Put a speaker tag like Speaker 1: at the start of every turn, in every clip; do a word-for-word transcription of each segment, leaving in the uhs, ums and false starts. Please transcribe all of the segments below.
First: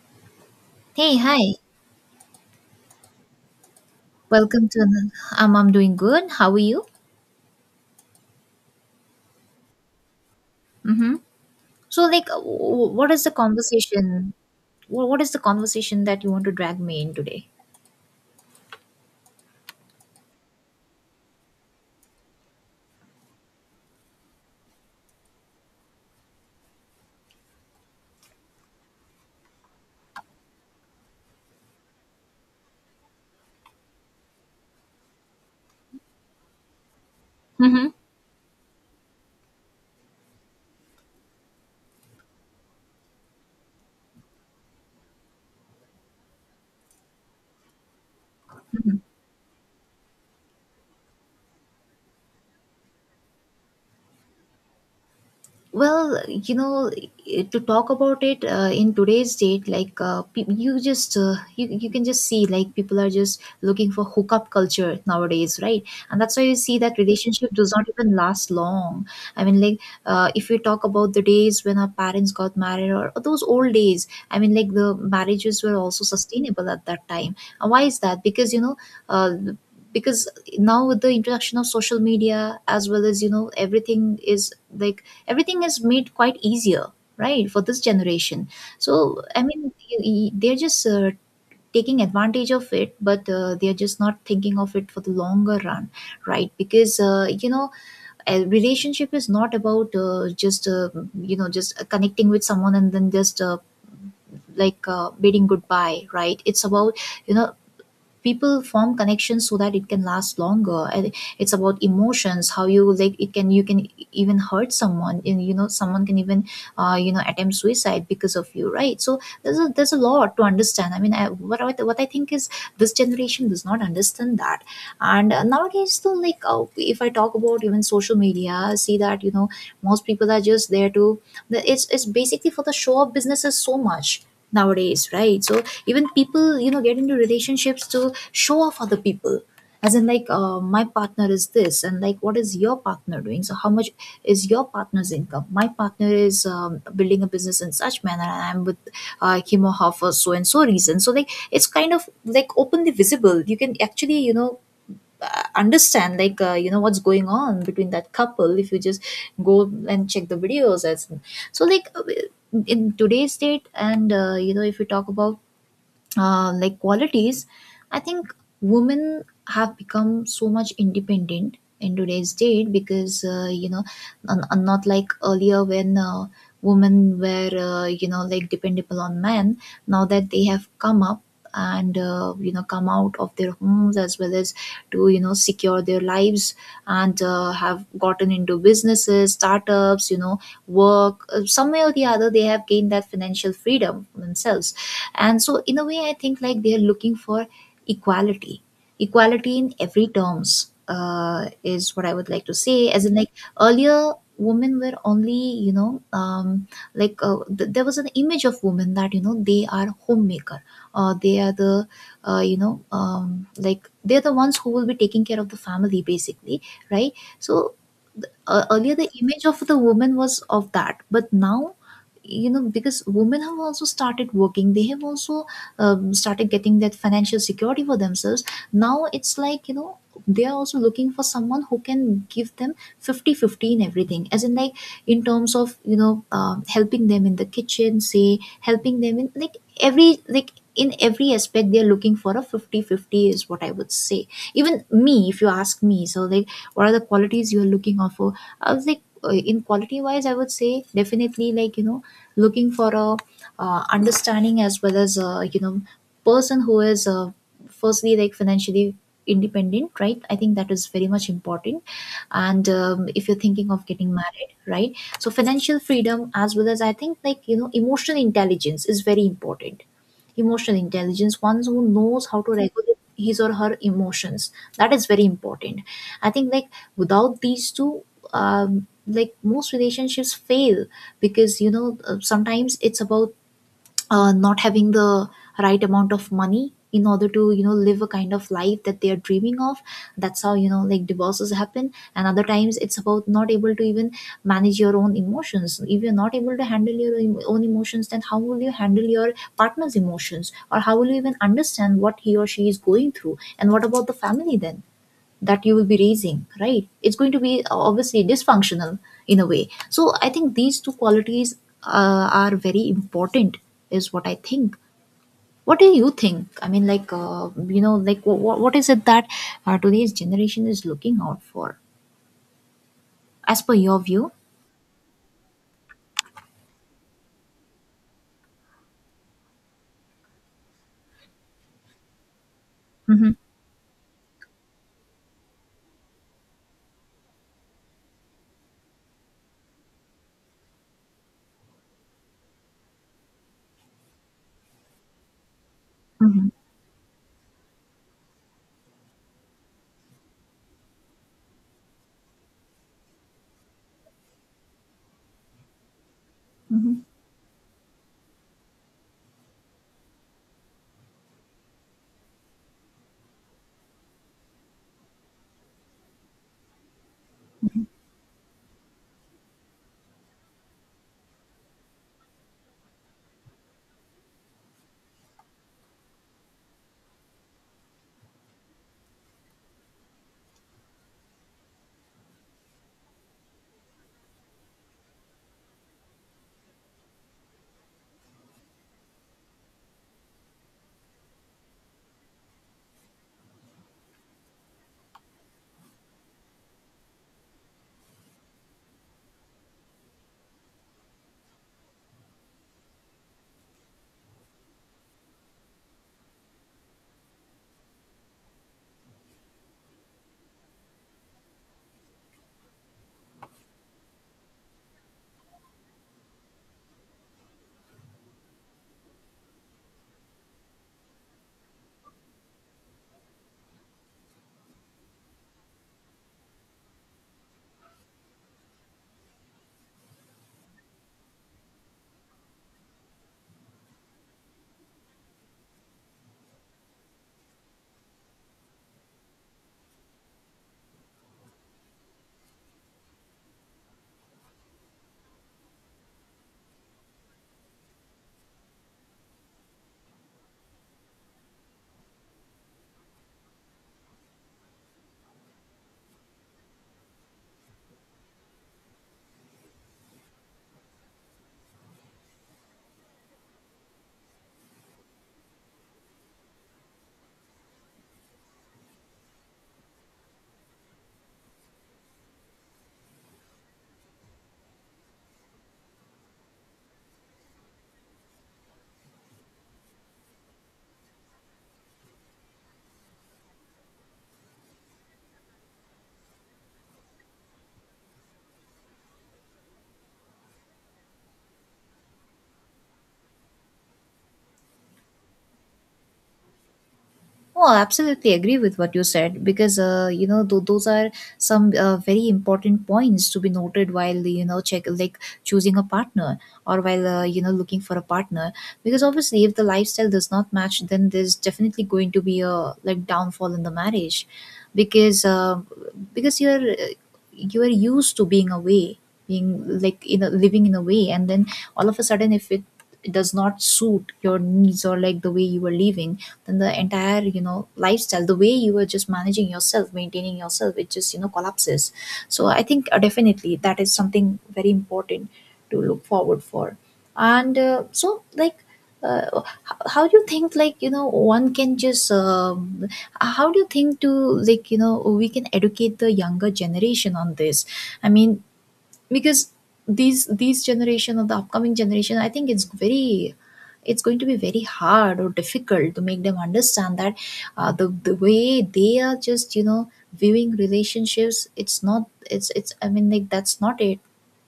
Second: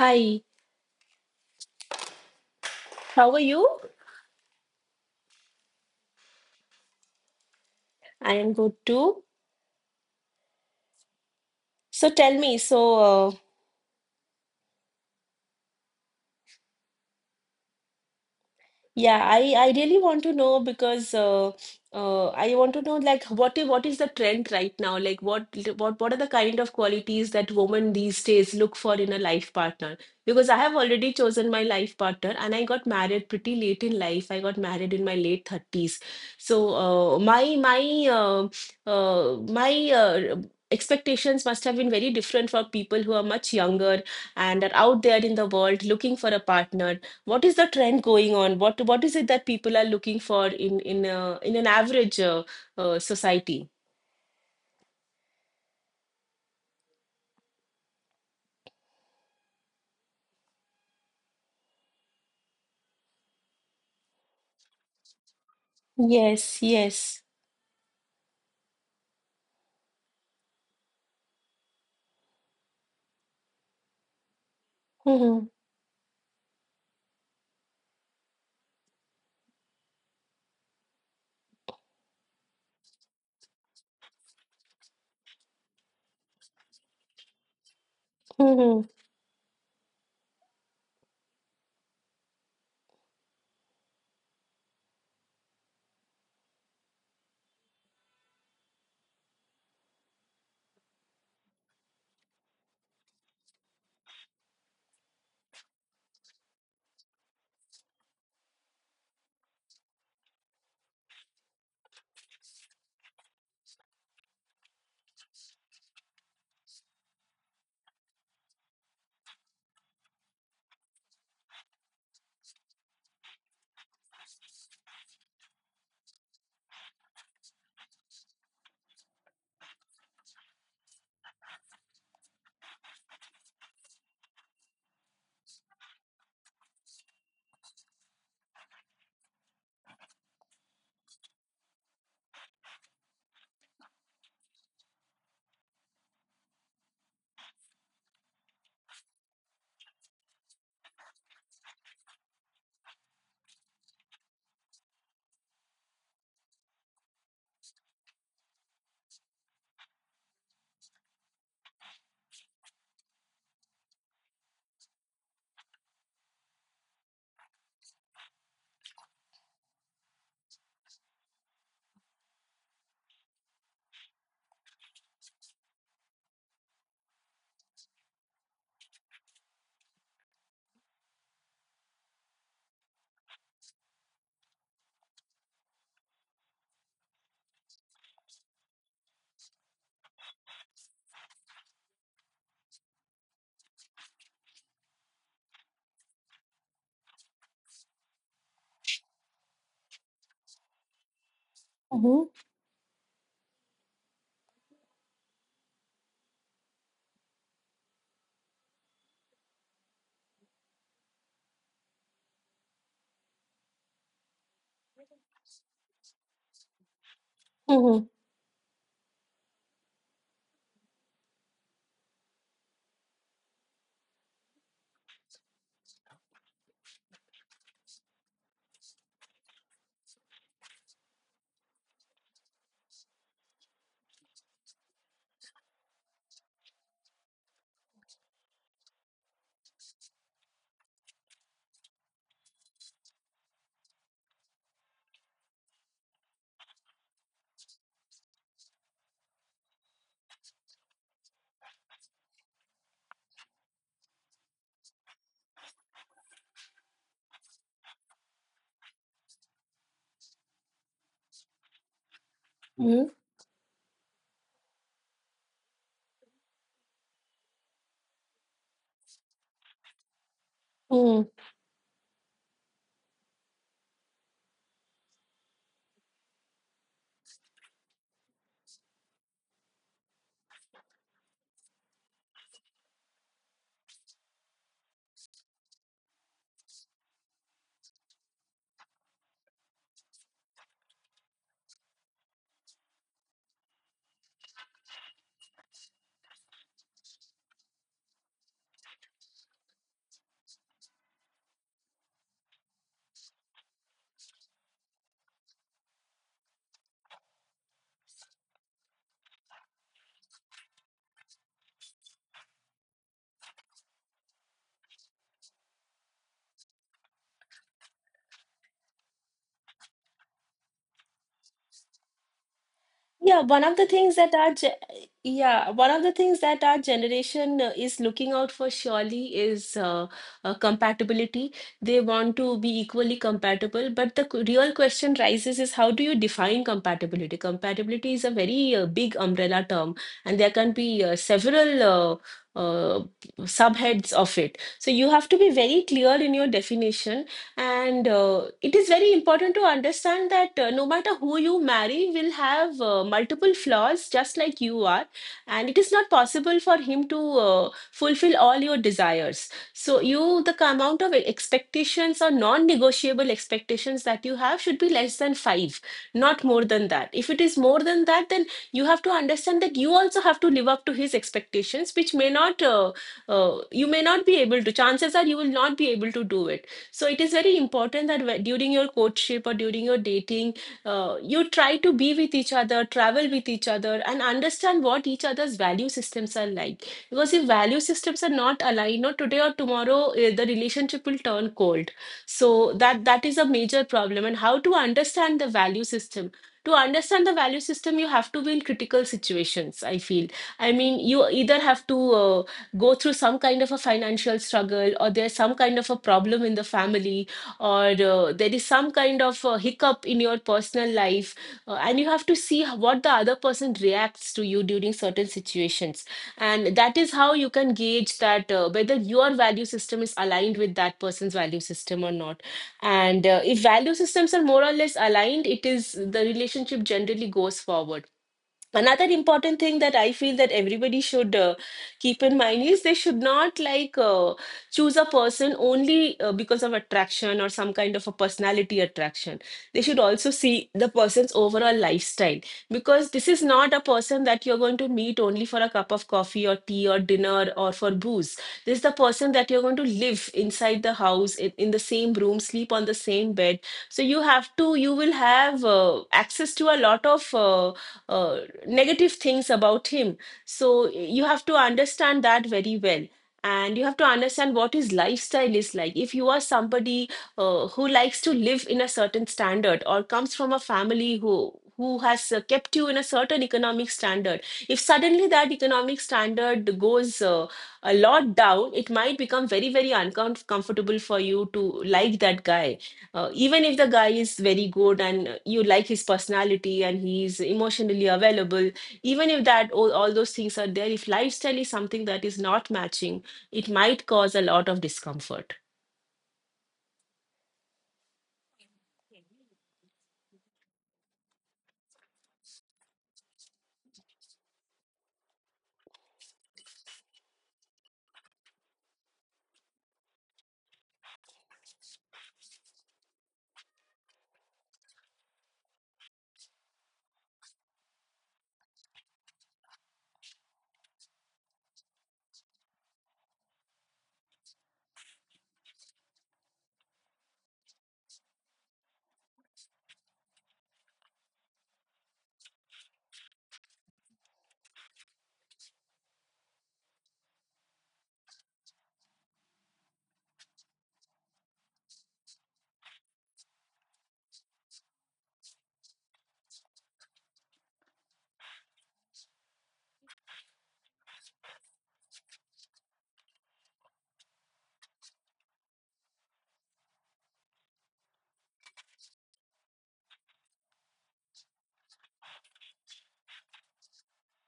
Speaker 1: Hi,
Speaker 2: Hey, hi.
Speaker 1: how are you?
Speaker 2: Welcome to another. Um, I'm doing good. How are you?
Speaker 1: I am good too.
Speaker 2: Mm-hmm. So,
Speaker 1: So
Speaker 2: like,
Speaker 1: tell
Speaker 2: uh,
Speaker 1: me. so
Speaker 2: w- what is
Speaker 1: uh,
Speaker 2: the conversation? What What is the conversation that you want to drag me in today?
Speaker 1: Yeah, I, I really want to know because uh, uh, I want to know, like, what i- what is the trend right now? Like, what what what are the kind of qualities that women these days look for in a life partner? Because I have already chosen my life partner, and I got married pretty late in life. I got married in my late thirties. So uh, my my
Speaker 2: Mm-hmm.
Speaker 1: uh, uh, my uh, Expectations must have been very different for people who are much younger and are out there in the world looking for a partner. What is the trend going on? What what is it that people are looking for in in a, in an average uh, uh, society?
Speaker 2: Well, you know, eh, to talk about it uh, in today's date, like uh, pe- you just uh, you you can just see like people are just looking for hookup culture nowadays, right? And that's why you
Speaker 1: Yes,
Speaker 2: see that
Speaker 1: yes.
Speaker 2: relationship does not even last long. I mean, like uh, if we talk about the days when our parents got married or, or those old days, I mean, like the
Speaker 1: Mm-hmm,
Speaker 2: marriages were also sustainable at that time. And why is that? Because you know. Uh, because now with the introduction of social media, as well as, you know, everything is like, everything is made quite easier, right, for this generation.
Speaker 1: mm-hmm,
Speaker 2: So I mean, y- y- they're just uh, taking advantage of it, but uh, they're just not thinking of it for the longer run, right? Because uh, you know, a relationship is not about uh, just uh, you know, just connecting with someone and then just uh, like uh, bidding goodbye, right? It's about, you know, people form connections so that it can last longer, and it's about emotions. How you like, it can, you can even hurt someone, and you know, someone can even uh, you know, attempt suicide because of you, right? So there's a there's a lot to understand. I mean, I, what, I- what I think is this generation does not understand that. And uh, nowadays though, like uh, if I talk about even social media, I see that, you know, most people are just there to the- it's it's basically for the show of businesses so much nowadays, right? So even people, you know, get into relationships to show off other people, as in like, uh, my partner is this, and like, what is your partner doing, so how much is your partner's income, my partner is um, building a business in such manner, and I'm with uh, him or her for so and so reason. So like, it's kind of like openly visible. You can actually, you know, uh, understand like, uh, you know, what's going on between that couple if you just go and check the videos as well. So like, uh, in today's date, and uh, you know, if you talk about uh, like, qualities, I think women have become so much independent in today's date because uh, you know, un- un- not like earlier when uh, women were, uh, you know, like dependable on men. Now that they have come up and uh, you know, come out of their homes, as well as, to, you know, secure their lives, and uh, have gotten into businesses, startups, you know, work. Uh, some way or the other, they have gained that financial freedom for themselves. And so in a way, I think like, they are looking for equality. Equality in every terms, uh, is what I would like to say, as in like, earlier women were only, you know, um, like uh, th- there was an image of women that, you know, they are homemaker. Uh, they are the uh, you know, um, like they're the ones who will be taking care of the family, basically, right? So
Speaker 1: mm-hmm,
Speaker 2: uh, earlier, the image of the woman was of that, but now, you know, because women have also started working, they have also um, started getting that financial security for themselves. Now it's like, you know, they are also looking for someone who can give them fifty-fifty in everything, as in like, in terms of, you know, um, helping them in the kitchen, say, helping them in like, every, like, in every aspect, they're looking for a fifty-fifty, is what I would say. Even me, if you ask me, so like, what are the qualities you are looking of, I was like, uh, in quality wise, I would say definitely, like, you know, looking for a uh, understanding, as well as a, you know, person who is uh, firstly, like, financially independent, right? I think that is very much important. And
Speaker 1: mm-hmm.
Speaker 2: um, if you're thinking of getting married, right? So financial freedom, as well as, I think, like, you know, emotional intelligence is very important. Emotional intelligence, one who knows how to regulate his or her emotions, that is very important. I think, like, without these two, um, like, most relationships fail, because, you know, uh, sometimes it's about uh, not having the right amount of money in order to, you know, live a kind of life that they are dreaming of. That's how, you know, like divorces happen. And other times it's about not able to even manage your own emotions. If you're not able to handle your em- own emotions, then how will you handle your partner's emotions, or how will you even understand what he or she is going through, and what about the family then that you will be raising, right? It's going to be uh, obviously dysfunctional in a way. So I think these two qualities uh, are very important, is what I think. What do you think? I mean, like, uh, you know, like, what, what is it that uh, today's generation is looking out for,
Speaker 1: Yeah, one
Speaker 2: as per
Speaker 1: of the
Speaker 2: your
Speaker 1: things
Speaker 2: view?
Speaker 1: that our ge- yeah, one of the things that our generation uh, is looking out for surely is uh, uh, compatibility. They want to be equally
Speaker 2: Hmm.
Speaker 1: compatible, but the q- real question rises is, how do you define compatibility? Compatibility is a very uh, big umbrella term, and there can be uh, several uh, uh, subheads of it. So you have to be very clear in your
Speaker 2: Hmm.
Speaker 1: definition, and uh, it is very important to understand that uh, no matter who you marry will have uh, multiple flaws, just like you are. And it is not possible for
Speaker 2: Hmm.
Speaker 1: him to uh, fulfill all your desires. So you, the ca- amount of expectations or non-negotiable expectations that you have should be less than five, not more than that. If it is more than that, then you have to understand that you also have to live up to his expectations, which may not, uh, uh, you may not be able to. Chances are you will not be able to do it. So it is very important that during your courtship or during your dating, uh, you try to be with each other, travel with each other, and understand what each other's value systems are like. Because if value systems are not aligned, not today or tomorrow, eh, the relationship will turn cold. So that that is a major problem. And how to understand the value system? To understand the value system, you have to be in critical situations, I feel. I mean, you either have to uh, go through some kind of a financial struggle, or there's some kind of a problem in the family, or uh, there is some kind of a hiccup in your personal life, uh, and you have to see h- what the other person reacts to you during certain situations. And that is how you can gauge that uh, whether your value system is aligned with that person's value system or not. And uh, if value systems are more or less aligned, it is, the relationship generally goes forward. Another important thing that I feel that everybody should uh, keep in mind is they should not, like uh, choose a person only uh, because of attraction or some kind of a personality attraction. They should also see the person's overall lifestyle, because this is not a person that you're going to meet only for a cup of coffee or tea or dinner or for booze. This is the person that you're going to live inside the house, in, in the same room, sleep on the same bed. So you have to, you will have uh, access to a lot of uh, uh, negative things about him. So you have to understand that very well. And you have to understand what his lifestyle is like. If you are somebody uh, who likes to live in a certain standard or comes from a family who who has uh, kept you in a certain economic standard, if suddenly that economic standard goes uh, a lot down, it might become very, very uncomfortable for you to like that guy, uh, even if the guy is very good and uh, you like his personality and he's emotionally available. Even if that all, all those things are there, if lifestyle is something that is not matching, it might cause a lot of discomfort.
Speaker 2: Oh, I absolutely agree with what you said, because uh, you know, th- those are some uh, very important points to be noted while, you know, check like choosing a partner, or while uh, you know, looking for a partner, because obviously if the lifestyle does not match, then there's definitely going to be a like downfall in the marriage, because uh, because you're uh, you're used to being away, being like in a, living in a way, and then all of a sudden, if it does not suit your needs, or like the way you are living, then the entire, you know, lifestyle, the way you were just managing yourself, maintaining yourself, it just, you know, collapses. So I think uh, definitely that is something very important to look forward for. And uh, so like, uh, h- how do you think, like, you know, one can just um, how do you think to, like, you know, we can educate the younger generation on this? I mean, because these these generation, or the upcoming generation, I think it's very, it's going to be very hard or difficult to make them understand that uh, the the way they are just, you know, viewing relationships, it's not, it's it's, I mean, like, that's not it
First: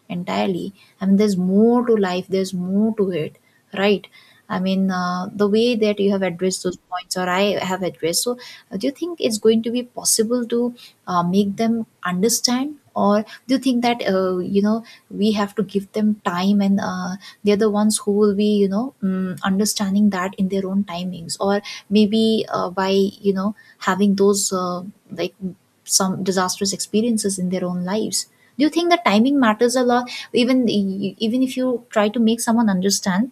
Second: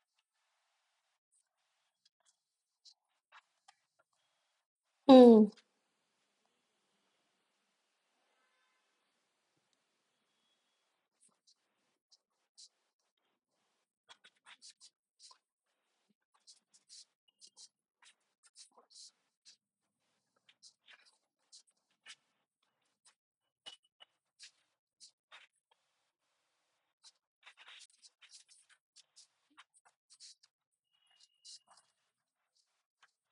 Speaker 2: entirely. I mean, there's more to life, there's more to it, right? I mean, uh, the
Speaker 1: Mm.
Speaker 2: way that you have addressed those points, or I have addressed, so uh, do you think it's going to be possible to uh, make them understand, or do you think that uh, you know, we have to give them time, and uh, they're the ones who will be, you know, um, understanding that in their own timings, or maybe uh, by, you know, having those uh, like some disastrous experiences in their own lives. Do you think the timing matters a lot, even e, even if you try to make someone understand,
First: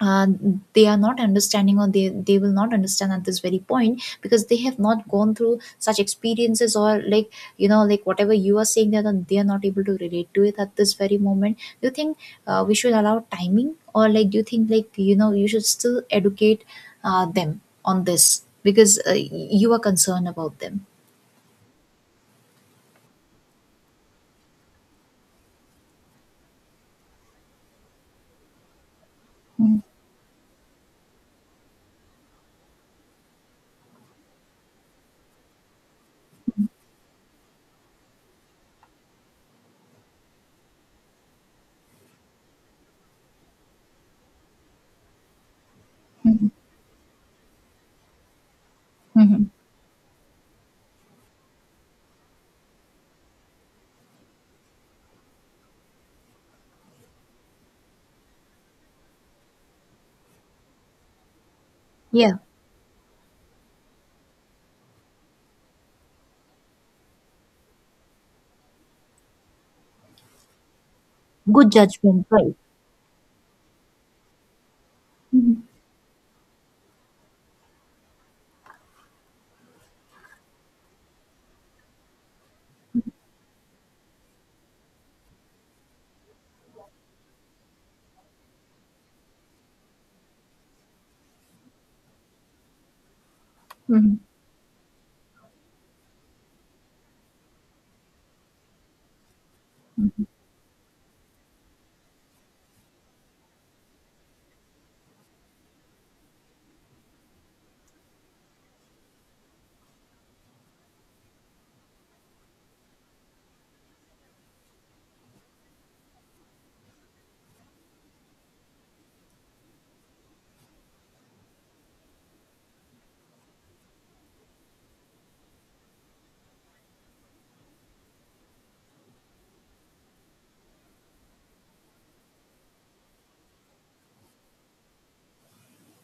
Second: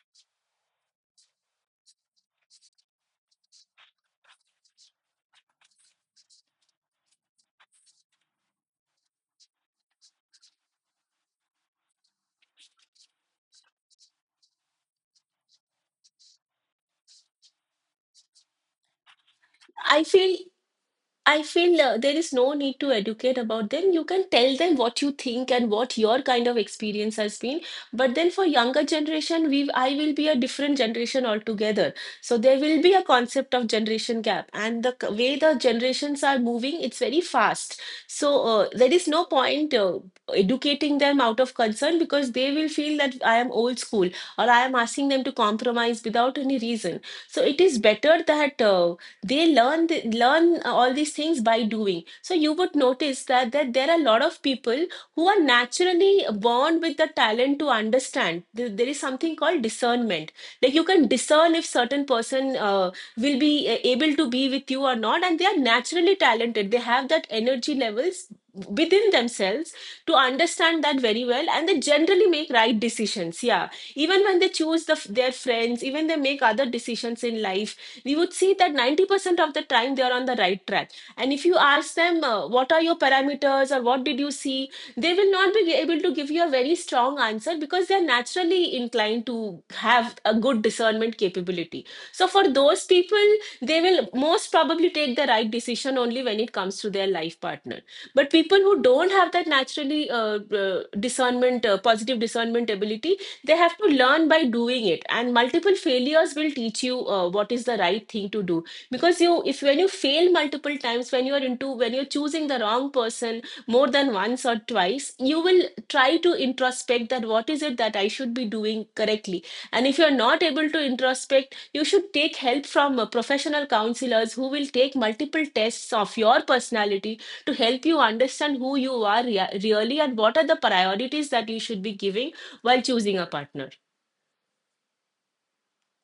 Speaker 2: uh, they are not understanding, or they, they will not understand at this very point, because they have not gone through such experiences, or like, you know, like, whatever you are saying, that they are not, they are not able to relate to it at this very moment? Do you think uh, we should allow timing, or like, do you think, like, you know, you should still educate uh, them on this, because uh, y- you are
Speaker 1: i
Speaker 2: concerned
Speaker 1: feel
Speaker 2: about them?
Speaker 1: I feel uh, there is no need to educate about them. You can tell them what you think and what your kind of experience has been. But then for younger generation, we I will be a different generation altogether. So there will be a concept of generation gap, and the c- way the generations are moving, it's very fast. So uh, there is no point uh, educating them out of concern, because they will feel that I am old school or I am asking them to compromise without
Speaker 2: Mm-hmm.
Speaker 1: any reason. So it is better that. Uh,
Speaker 2: Hmm.
Speaker 1: they learn the, learn uh, all these things by doing. So you would notice that, that there are a lot of people who are naturally born with the talent to understand. There there is something called discernment. Like, you can discern if certain
Speaker 2: Yeah,
Speaker 1: person uh, will be uh, able to be with you or not, and they are naturally talented, they have that energy levels within themselves to understand that very well, and
Speaker 2: good
Speaker 1: they generally
Speaker 2: judgment,
Speaker 1: make
Speaker 2: right?
Speaker 1: right decisions. Yeah, even when they choose the, their friends, even they make other decisions in life. We would see that ninety percent of the time they are on the right track. And if you ask them, uh, what are your parameters or what did you see, they will not be able to give you a very strong answer, because they're naturally inclined to have a good discernment capability. So for those people, they will
Speaker 2: Hmm.
Speaker 1: most probably take the right decision only when it comes to their life partner. But people who don't have that naturally uh, uh, discernment, uh, positive discernment ability, they have to learn by doing it, and multiple failures will teach you uh, what is the right thing to do. Because you if when you fail multiple times, when you are into, when you're choosing the wrong person more than once or twice, you will try to introspect that what is it that I should be doing correctly. And if you're not able to introspect, you should take help from uh, professional counselors who will take multiple tests of your personality to help you understand who you are rea- really and what are the priorities that you should be giving while choosing a partner.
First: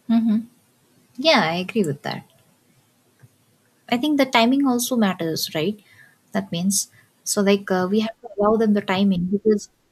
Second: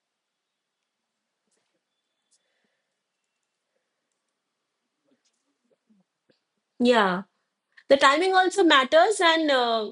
Speaker 2: Hmm. Yeah, I agree with that. I think the timing also matters, right? That means,
Speaker 1: Yeah,
Speaker 2: so like, uh,
Speaker 1: the
Speaker 2: we have to
Speaker 1: timing
Speaker 2: allow
Speaker 1: also
Speaker 2: them the
Speaker 1: matters,
Speaker 2: timing
Speaker 1: and
Speaker 2: because.
Speaker 1: uh,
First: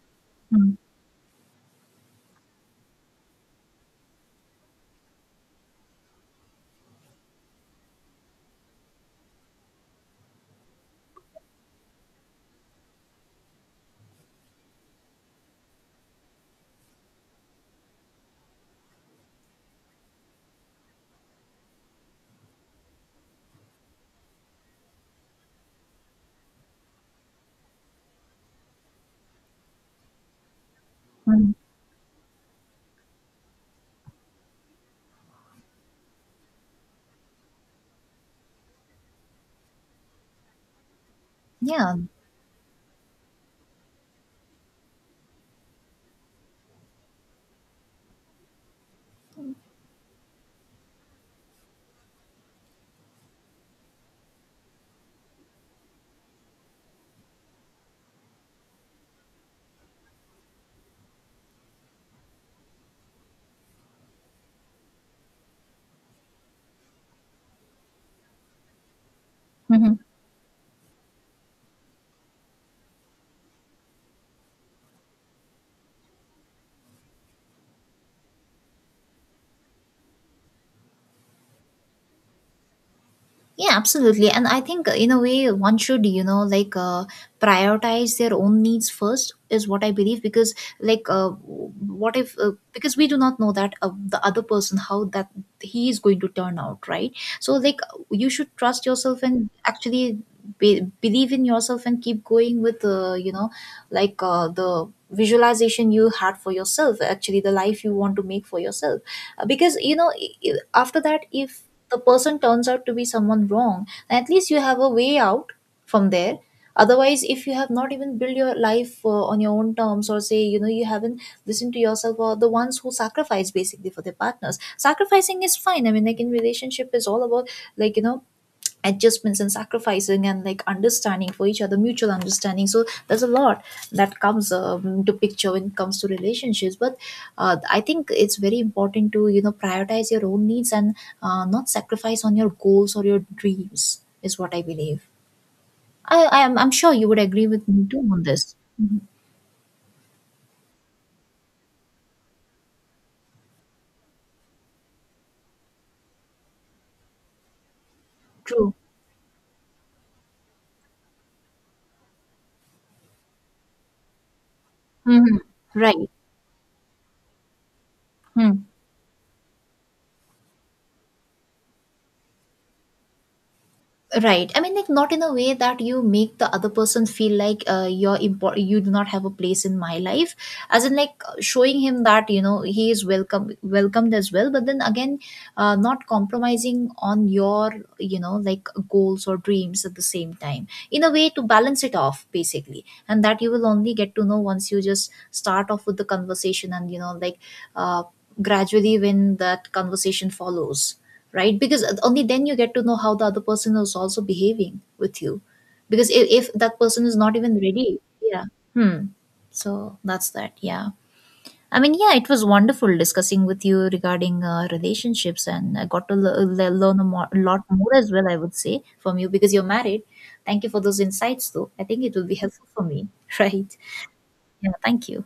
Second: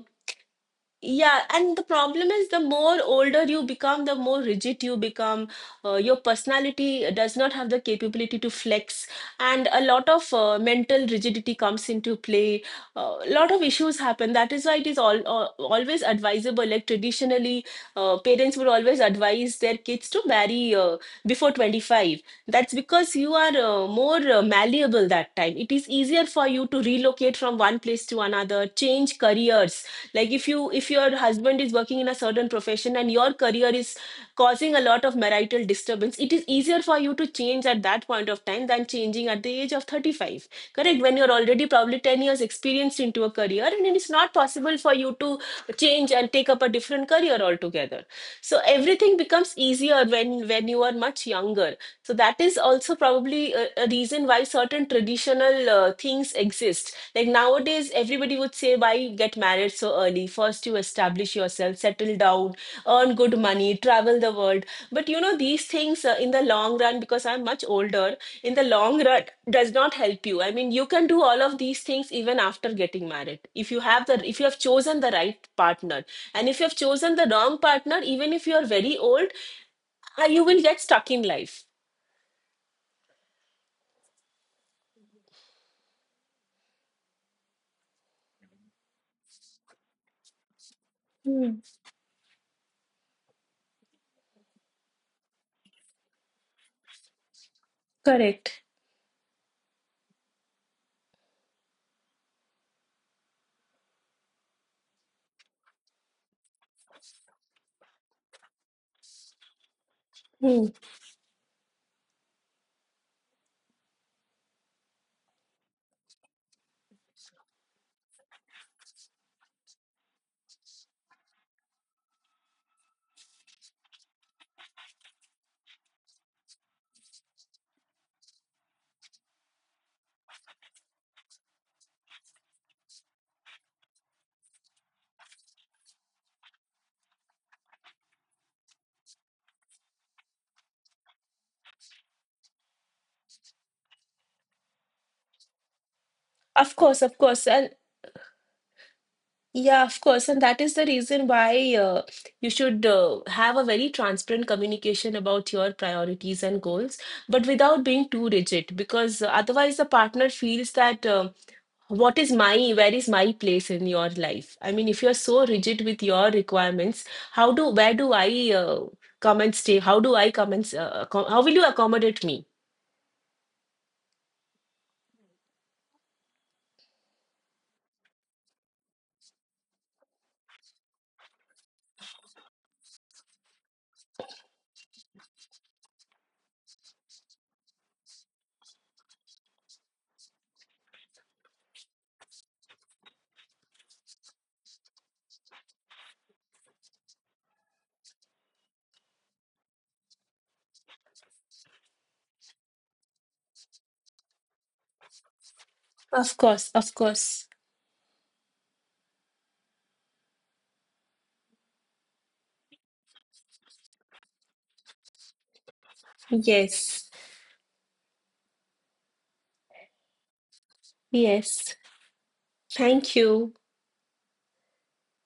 Speaker 2: Mm,
Speaker 1: yeah, and the problem is, the more older you become, the more rigid you become. Uh, your personality does not have the capability to flex, and a lot of uh, mental rigidity comes into play. Uh, A lot of issues happen. That is why it is all, al always advisable. Like, traditionally, uh, parents would always advise their kids to marry uh, before twenty-five. That's because you are uh, more uh, malleable that time. It is easier for you to relocate from one place to another, change careers, like if you, if your
Speaker 2: mm,
Speaker 1: husband is working in a certain profession and your career is causing a lot of marital disturbance, it is easier for you to change at that point of time than changing at the age of thirty-five. Correct, when you're already
Speaker 2: yeah.
Speaker 1: probably ten years experienced into a career, and it is not possible for you to change and take up a different career altogether. So everything becomes easier when when you are much younger. So that is also probably a, a reason why certain traditional uh, things exist. Like nowadays, everybody would say, why get married so early? First, you establish yourself, settle down, earn good money, travel the world. But you know, these things uh, in the long run, because I'm much older, in the long run, does
Speaker 2: Hmm,
Speaker 1: not
Speaker 2: hmm.
Speaker 1: help you. I mean, you can do all of these things even after getting married, if you have the, if you have chosen the right partner. And if you have chosen the wrong partner, even if you are very old, uh, you will get stuck in life.
Speaker 2: Yeah, absolutely. And I think uh, in a way, one should, you know, like, uh, prioritize their own needs first, is what I believe. Because, like, uh,
Speaker 1: Hmm,
Speaker 2: what if uh, because we do not know that uh, the other person, how that he is going to turn out, right? So, like, you should
Speaker 1: correct.
Speaker 2: trust yourself, and actually be- believe in yourself, and keep going with uh, you know, like, uh, the visualization you had for yourself, actually the life you want to make for yourself. Uh, because, you know, i- i-
Speaker 1: Hmm.
Speaker 2: after that, if the person turns out to be someone wrong, at least you have a way out from there. Otherwise, if you have not even built your life uh, on your own terms, or say, you know, you haven't listened to yourself, or the ones who sacrifice basically for their partners, sacrificing is fine. I mean, like, in relationship is all about, like, you know, adjustments and sacrificing and like, understanding for each other, mutual understanding. So there's a lot that comes um, to picture when it comes to relationships. But uh, I think it's very important to, you know, prioritize your own needs, and uh, not sacrifice on your goals or your dreams, is what I believe. i i am I'm
Speaker 1: Of
Speaker 2: sure
Speaker 1: course,
Speaker 2: you
Speaker 1: of
Speaker 2: would
Speaker 1: course.
Speaker 2: agree with
Speaker 1: And
Speaker 2: me too on this. Mhm.
Speaker 1: yeah, of course. And that is the reason why uh, you should uh, have a very transparent communication about your priorities and goals, but without being too
Speaker 2: True.
Speaker 1: rigid, because uh, otherwise the partner feels that uh, what is my, where is my place in your life? I mean, if you're
Speaker 2: Hmm.
Speaker 1: so rigid with
Speaker 2: Right.
Speaker 1: your requirements, how do, where do I
Speaker 2: Hmm.
Speaker 1: uh, come and stay? How do I come and, s- uh, accom- how will you accommodate me?
Speaker 2: Right. I mean, like, not in a way that you make the other person feel like, uh, you're important, you do not have a place in my life, as in like showing him that, you know, he is welcome, welcomed as well. But then again, uh, not compromising on your, you know, like goals or dreams at the same time. In a way to balance it off, basically. And that you will only get to know once you just start off with the conversation, and you know, like, uh, gradually, when that conversation follows, right? Because only then you get to know how the other person is also behaving with you, because if,
Speaker 1: Of
Speaker 2: if
Speaker 1: course,
Speaker 2: that
Speaker 1: of
Speaker 2: person is not
Speaker 1: course.
Speaker 2: even ready, yeah. Hmm. So that's that. Yeah, I mean, yeah, it was wonderful discussing with you regarding uh, relationships, and I got to le- le- learn a
Speaker 1: Yes,
Speaker 2: mo- lot more as well, I would say, from you, because you're married. Thank you for those insights though.
Speaker 1: yes.
Speaker 2: I think it will be helpful for me
Speaker 1: Thank you.
Speaker 2: right. Yeah, thank you.